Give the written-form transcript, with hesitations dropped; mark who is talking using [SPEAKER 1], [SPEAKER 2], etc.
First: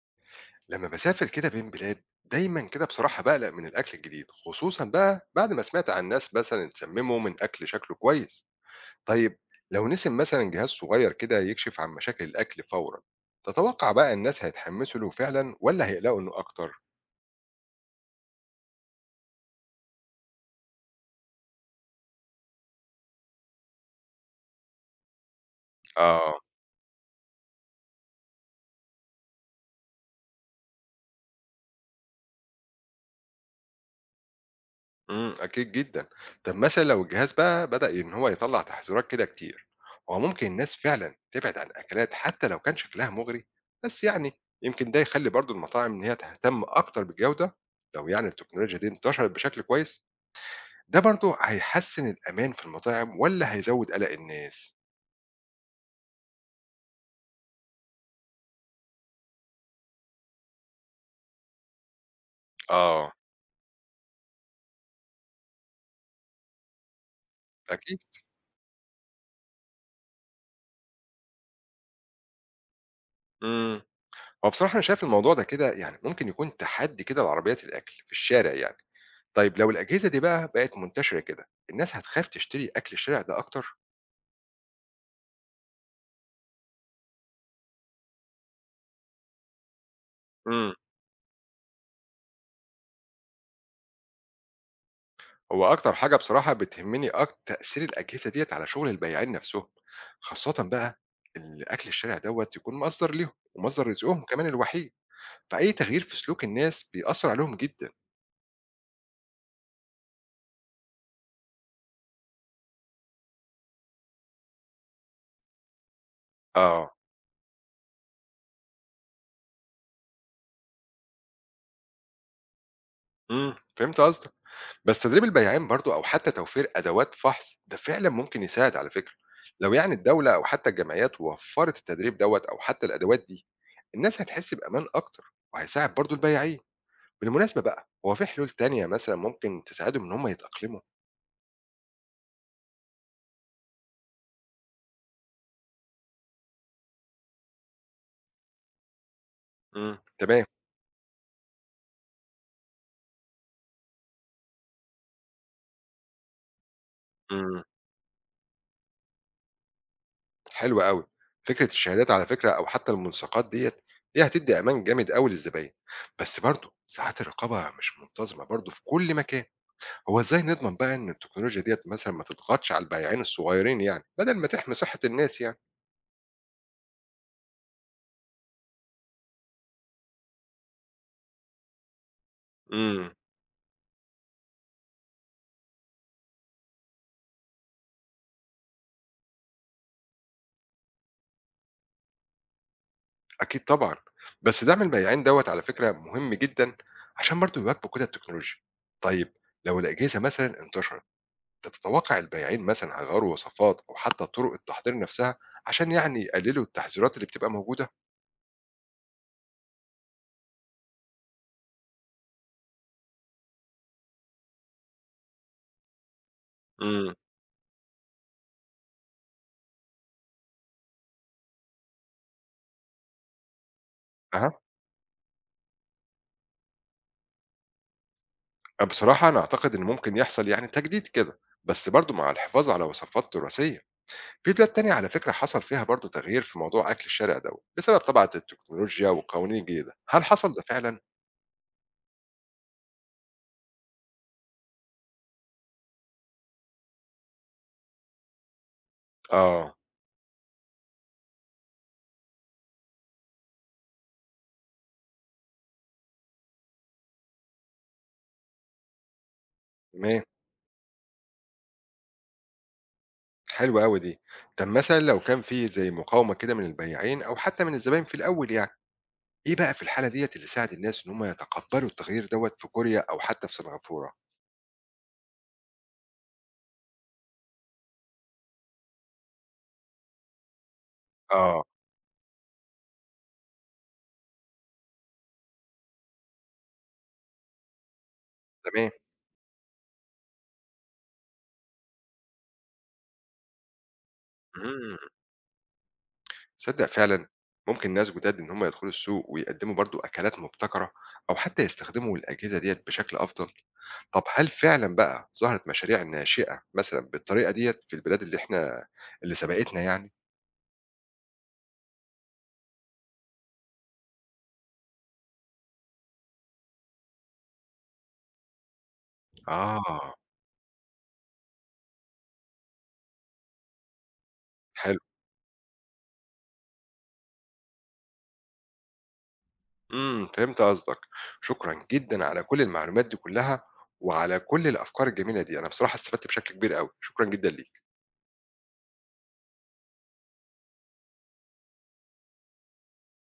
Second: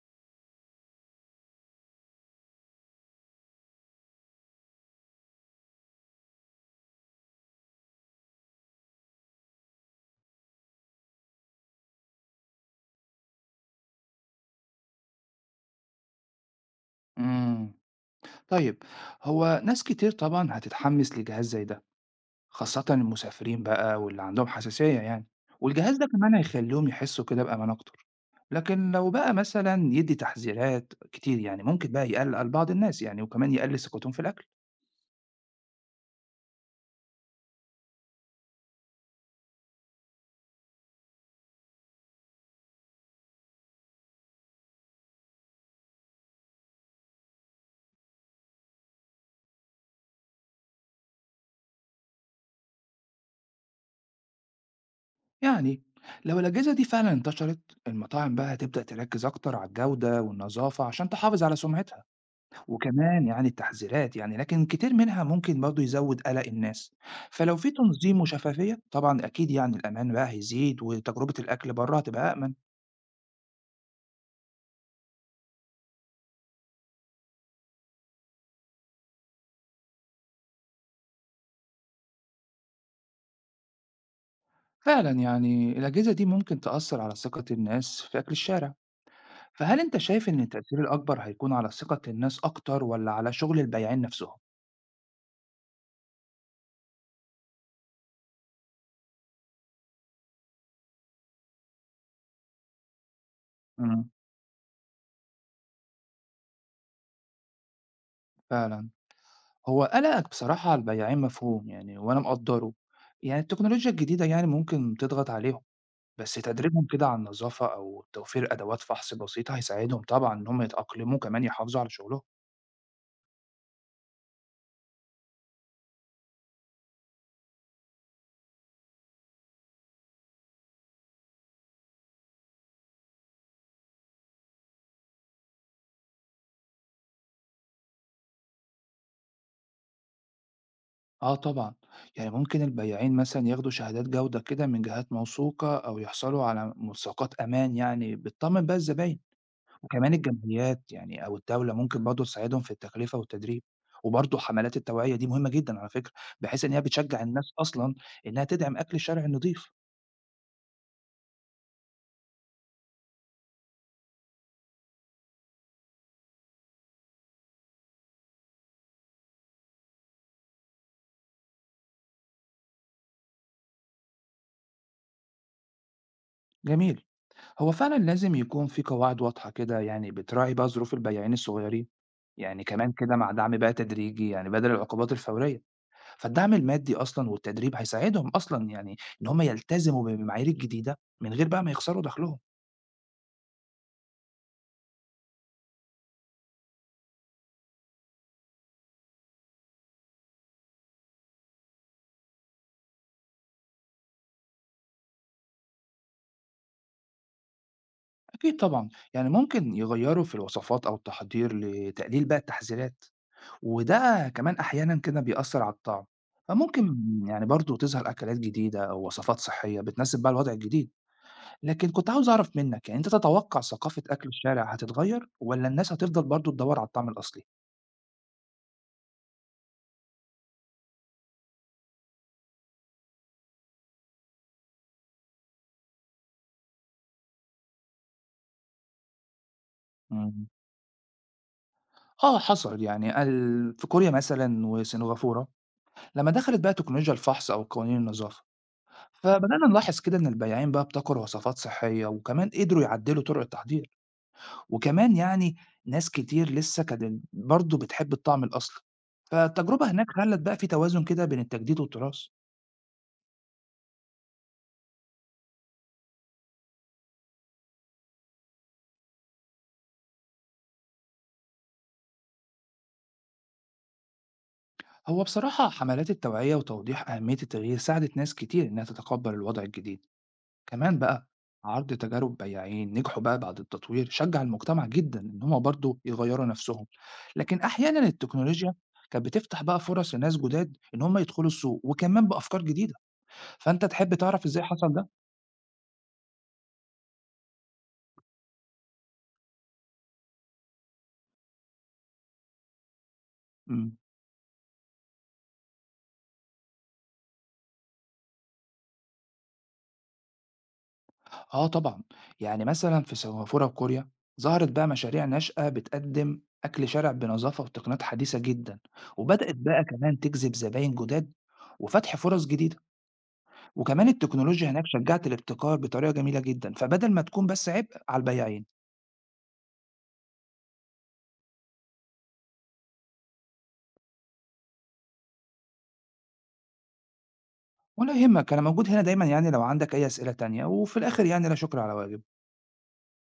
[SPEAKER 1] لما بسافر كده بين بلاد دايما كده بصراحة بقلق من الأكل الجديد، خصوصا بقى بعد ما سمعت عن ناس مثلا اتسمموا من أكل شكله كويس. طيب، لو نسم مثلا جهاز صغير كده يكشف عن مشاكل الأكل فورا، تتوقع بقى الناس هيتحمسوا له فعلا ولا هيقلقوا إنه أكتر؟
[SPEAKER 2] إمم. طيب، هو ناس كتير طبعًا هتتحمّس لجهاز زي ده، خاصةً المسافرين بقى واللي عندهم حساسية يعني، والجهاز ده كمان
[SPEAKER 1] آه.
[SPEAKER 2] هيخلّيهم يحسّوا كده بأمان أكتر. لكن لو بقى مثلًا يدّي تحذيرات كتير يعني ممكن بقى يقلّق لبعض الناس يعني وكمان يقلّل ثقتهم في الأكل.
[SPEAKER 1] إمم، أكيد جدًا. طب مثلًا لو الجهاز بقى بدأ إن هو يطلّع تحذيرات كده كتير، هو ممكن الناس فعلًا تبعد عن أكلات حتى لو كان شكلها مغري؟ بس يعني يمكن ده يخلّي برضه المطاعم إن هي تهتم أكتر بالجودة، لو يعني التكنولوجيا دي انتشرت بشكل كويس، ده برضه هيحسّن الأمان في المطاعم والّا هيزوّد قلق الناس؟
[SPEAKER 2] يعني لو الأجهزة دي فعلًا انتشرت، المطاعم بقى هتبدأ تركّز أكتر على الجودة والنضافة عشان تحافظ على سمعتها.
[SPEAKER 1] آه،
[SPEAKER 2] وكمان يعني التحذيرات يعني لكن كتير منها ممكن برضه يزود قلق الناس. فلو في
[SPEAKER 1] أكيد.
[SPEAKER 2] تنظيم وشفافية طبعا أكيد يعني الأمان بقى هيزيد وتجربة الأكل بره هتبقى أأمن.
[SPEAKER 1] إمم. هو بصراحة أنا شايف الموضوع ده كده يعني ممكن يكون تحدي كده لعربيات الأكل في الشارع يعني. طيب، لو الأجهزة دي بقى بقت منتشرة كده، الناس هتخاف تشتري أكل الشارع ده أكتر؟
[SPEAKER 2] فعلا يعني الأجهزة دي ممكن تأثر على ثقة الناس في أكل الشارع، فهل أنت شايف إن
[SPEAKER 1] امم
[SPEAKER 2] التأثير الأكبر هيكون على ثقة الناس أكتر ولا على شغل البياعين نفسهم؟
[SPEAKER 1] هو أكتر حاجة بصراحة بتهمني تأثير الأجهزة ديّة على شغل البياعين نفسهم، خاصةً بقى الأكل الشارع دوّة يكون مصدر ليهم، ومصدر
[SPEAKER 2] امم
[SPEAKER 1] رزقهم كمان الوحيد، فأي تغيير في سلوك الناس بيأثر عليهم جدًا.
[SPEAKER 2] فعلا، هو قلقك بصراحة على البياعين مفهوم يعني وأنا مقدره، يعني التكنولوجيا الجديدة يعني ممكن تضغط عليهم، بس تدريبهم
[SPEAKER 1] آه،
[SPEAKER 2] كده على النظافة أو توفير أدوات فحص بسيطة هيساعدهم طبعا إن هم يتأقلموا كمان يحافظوا على شغلهم.
[SPEAKER 1] فهمت قصدك. بس تدريب البياعين برضه أو حتى توفير أدوات فحص ده فعلًا ممكن يساعد على فكرة، لو يعني الدولة أو حتى الجمعيات وفّرت التدريب دوّة أو حتى الأدوات دي. الناس هتحس بأمان أكتر، وهيساعد برضو البياعين. بالمناسبة بقى، هو في حلول تانية مثلا ممكن تساعدهم إن هم يتأقلموا؟
[SPEAKER 2] آه طبعا، يعني ممكن البياعين مثلا ياخدوا شهادات جودة كده من جهات موثوقة أو يحصلوا على ملصقات أمان يعني بتطمن بقى الزباين.
[SPEAKER 1] امم،
[SPEAKER 2] وكمان
[SPEAKER 1] تمام.
[SPEAKER 2] الجمعيات يعني أو الدولة ممكن برضه تساعدهم في التكلفة والتدريب، وبرضه حملات التوعية دي مهمة جدا على فكرة، بحيث إن هي بتشجع الناس
[SPEAKER 1] امم
[SPEAKER 2] أصلا إنها تدعم أكل الشارع النظيف.
[SPEAKER 1] حلو قوي. فكرة الشهادات على فكرة أو حتى الملصقات ديت، دي هتدي أمان جامد قوي للزباين. بس برضو ساعات الرقابة مش منتظمة برضو في كل مكان. هو إزاي نضمن بقى إن التكنولوجيا ديت مثلا ما تضغطش على البياعين الصغيرين يعني بدل ما تحمي صحة الناس يعني؟
[SPEAKER 2] جميل، هو فعلًا لازم يكون في قواعد واضحة كده يعني بتراعي بقى ظروف البياعين الصغيرين، يعني كمان
[SPEAKER 1] امم
[SPEAKER 2] كده مع دعم بقى تدريجي يعني بدل العقوبات الفورية، فالدعم المادي أصلًا والتدريب هيساعدهم أصلًا يعني إن هم يلتزموا بالمعايير الجديدة من غير بقى ما يخسروا دخلهم.
[SPEAKER 1] أكيد طبعًا، بس دعم البياعين دوّة على فكرة مهم جدًا عشان برضه يواكبوا كده التكنولوجيا. طيب، لو الأجهزة مثلًا انتشرت، أنت تتوقع البياعين مثلًا هيغيّروا وصفات أو حتى طرق التحضير نفسها عشان يعني يقللوا التحذيرات اللي بتبقى موجودة؟
[SPEAKER 2] أكيد طبعًا، يعني ممكن يغيروا في الوصفات أو التحضير لتقليل بقى التحذيرات، وده كمان أحيانًا كده بيأثر على الطعم، فممكن
[SPEAKER 1] إمم.
[SPEAKER 2] يعني برضه تظهر أكلات جديدة أو وصفات صحية بتناسب بقى الوضع الجديد. لكن كنت عاوز أعرف منّك، يعني أنت تتوقّع ثقافة أكل
[SPEAKER 1] أها،
[SPEAKER 2] الشارع هتتغيّر والّا الناس هتفضل برضه تدوّر على الطعم الأصلي؟
[SPEAKER 1] بصراحة أنا أعتقد إن ممكن يحصل يعني تجديد كده، بس برضه مع الحفاظ على وصفات تراثية. في بلاد تانية على فكرة حصل فيها برضه تغيير في موضوع أكل الشارع دوّة، بسبب طبعًا التكنولوجيا والقوانين الجديدة. هل
[SPEAKER 2] إمم.
[SPEAKER 1] حصل ده فعلًا؟
[SPEAKER 2] آه حصل، يعني ال في كوريا مثلًا وسنغافورة لمّا دخلت بقى تكنولوجيا الفحص أو قوانين النضافة، فبدأنا
[SPEAKER 1] آه،
[SPEAKER 2] نلاحظ كده إن البياعين بقى ابتكروا وصفات صحّية وكمان قدروا يعدّلوا طُرق التحضير، وكمان يعني ناس كتير لسّه كانت برضه بتحب الطعم الأصلي، فالتجربة هناك
[SPEAKER 1] ماشي.
[SPEAKER 2] خلّت بقى في توازن كده بين التجديد والتراث.
[SPEAKER 1] حلوة أوي دي. طب مثلًا لو كان في زي مقاومة كده من البياعين أو حتى من الزباين في الأول يعني، إيه بقى في الحالة ديّة اللي ساعد الناس إن هم يتقبّلوا التغيير دوّة في كوريا أو حتى في سنغافورة؟
[SPEAKER 2] هو بصراحة حملات التوعية وتوضيح أهمية التغيير ساعدت ناس كتير إنها تتقبل الوضع الجديد، كمان بقى
[SPEAKER 1] آه،
[SPEAKER 2] عرض تجارب بياعين نجحوا بقى بعد التطوير شجع المجتمع جدا إن هما برضو يغيروا نفسهم. لكن أحيانا التكنولوجيا
[SPEAKER 1] تمام.
[SPEAKER 2] كانت بتفتح بقى فرص لناس جداد إن هما يدخلوا السوق وكمان بأفكار جديدة. فأنت تحب تعرف إزاي حصل
[SPEAKER 1] إمم،
[SPEAKER 2] ده؟
[SPEAKER 1] تصدق فعلًا ممكن ناس جداد إن هم يدخلوا السوق ويقدّموا برضه أكلات مبتكرة أو حتى يستخدموا الأجهزة ديّة بشكل أفضل.
[SPEAKER 2] مم.
[SPEAKER 1] طب هل فعلًا بقى ظهرت مشاريع ناشئة مثلًا بالطريقة ديّة في البلاد اللي سبقتنا يعني؟
[SPEAKER 2] آه طبعًا، يعني مثلًا في سنغافورة وكوريا ظهرت بقى مشاريع ناشئة بتقدم أكل شارع بنظافة وتقنيات حديثة جدًا، وبدأت بقى
[SPEAKER 1] آه،
[SPEAKER 2] كمان تجذب زباين جداد وفتح فرص جديدة، وكمان التكنولوجيا هناك
[SPEAKER 1] حلو.
[SPEAKER 2] شجعت الابتكار بطريقة جميلة جدًا، فبدل ما تكون بس عبء على البياعين.
[SPEAKER 1] فهمت قصدك. شكرا جدا على كل المعلومات دي كلها، وعلى كل الافكار الجميله دي. انا بصراحه استفدت بشكل كبير قوي. شكرا جدا ليك.
[SPEAKER 2] ولا يهمك، أنا موجود هنا دايمًا يعني لو عندك أي أسئلة تانية، وفي الآخر يعني لا شكر على واجب.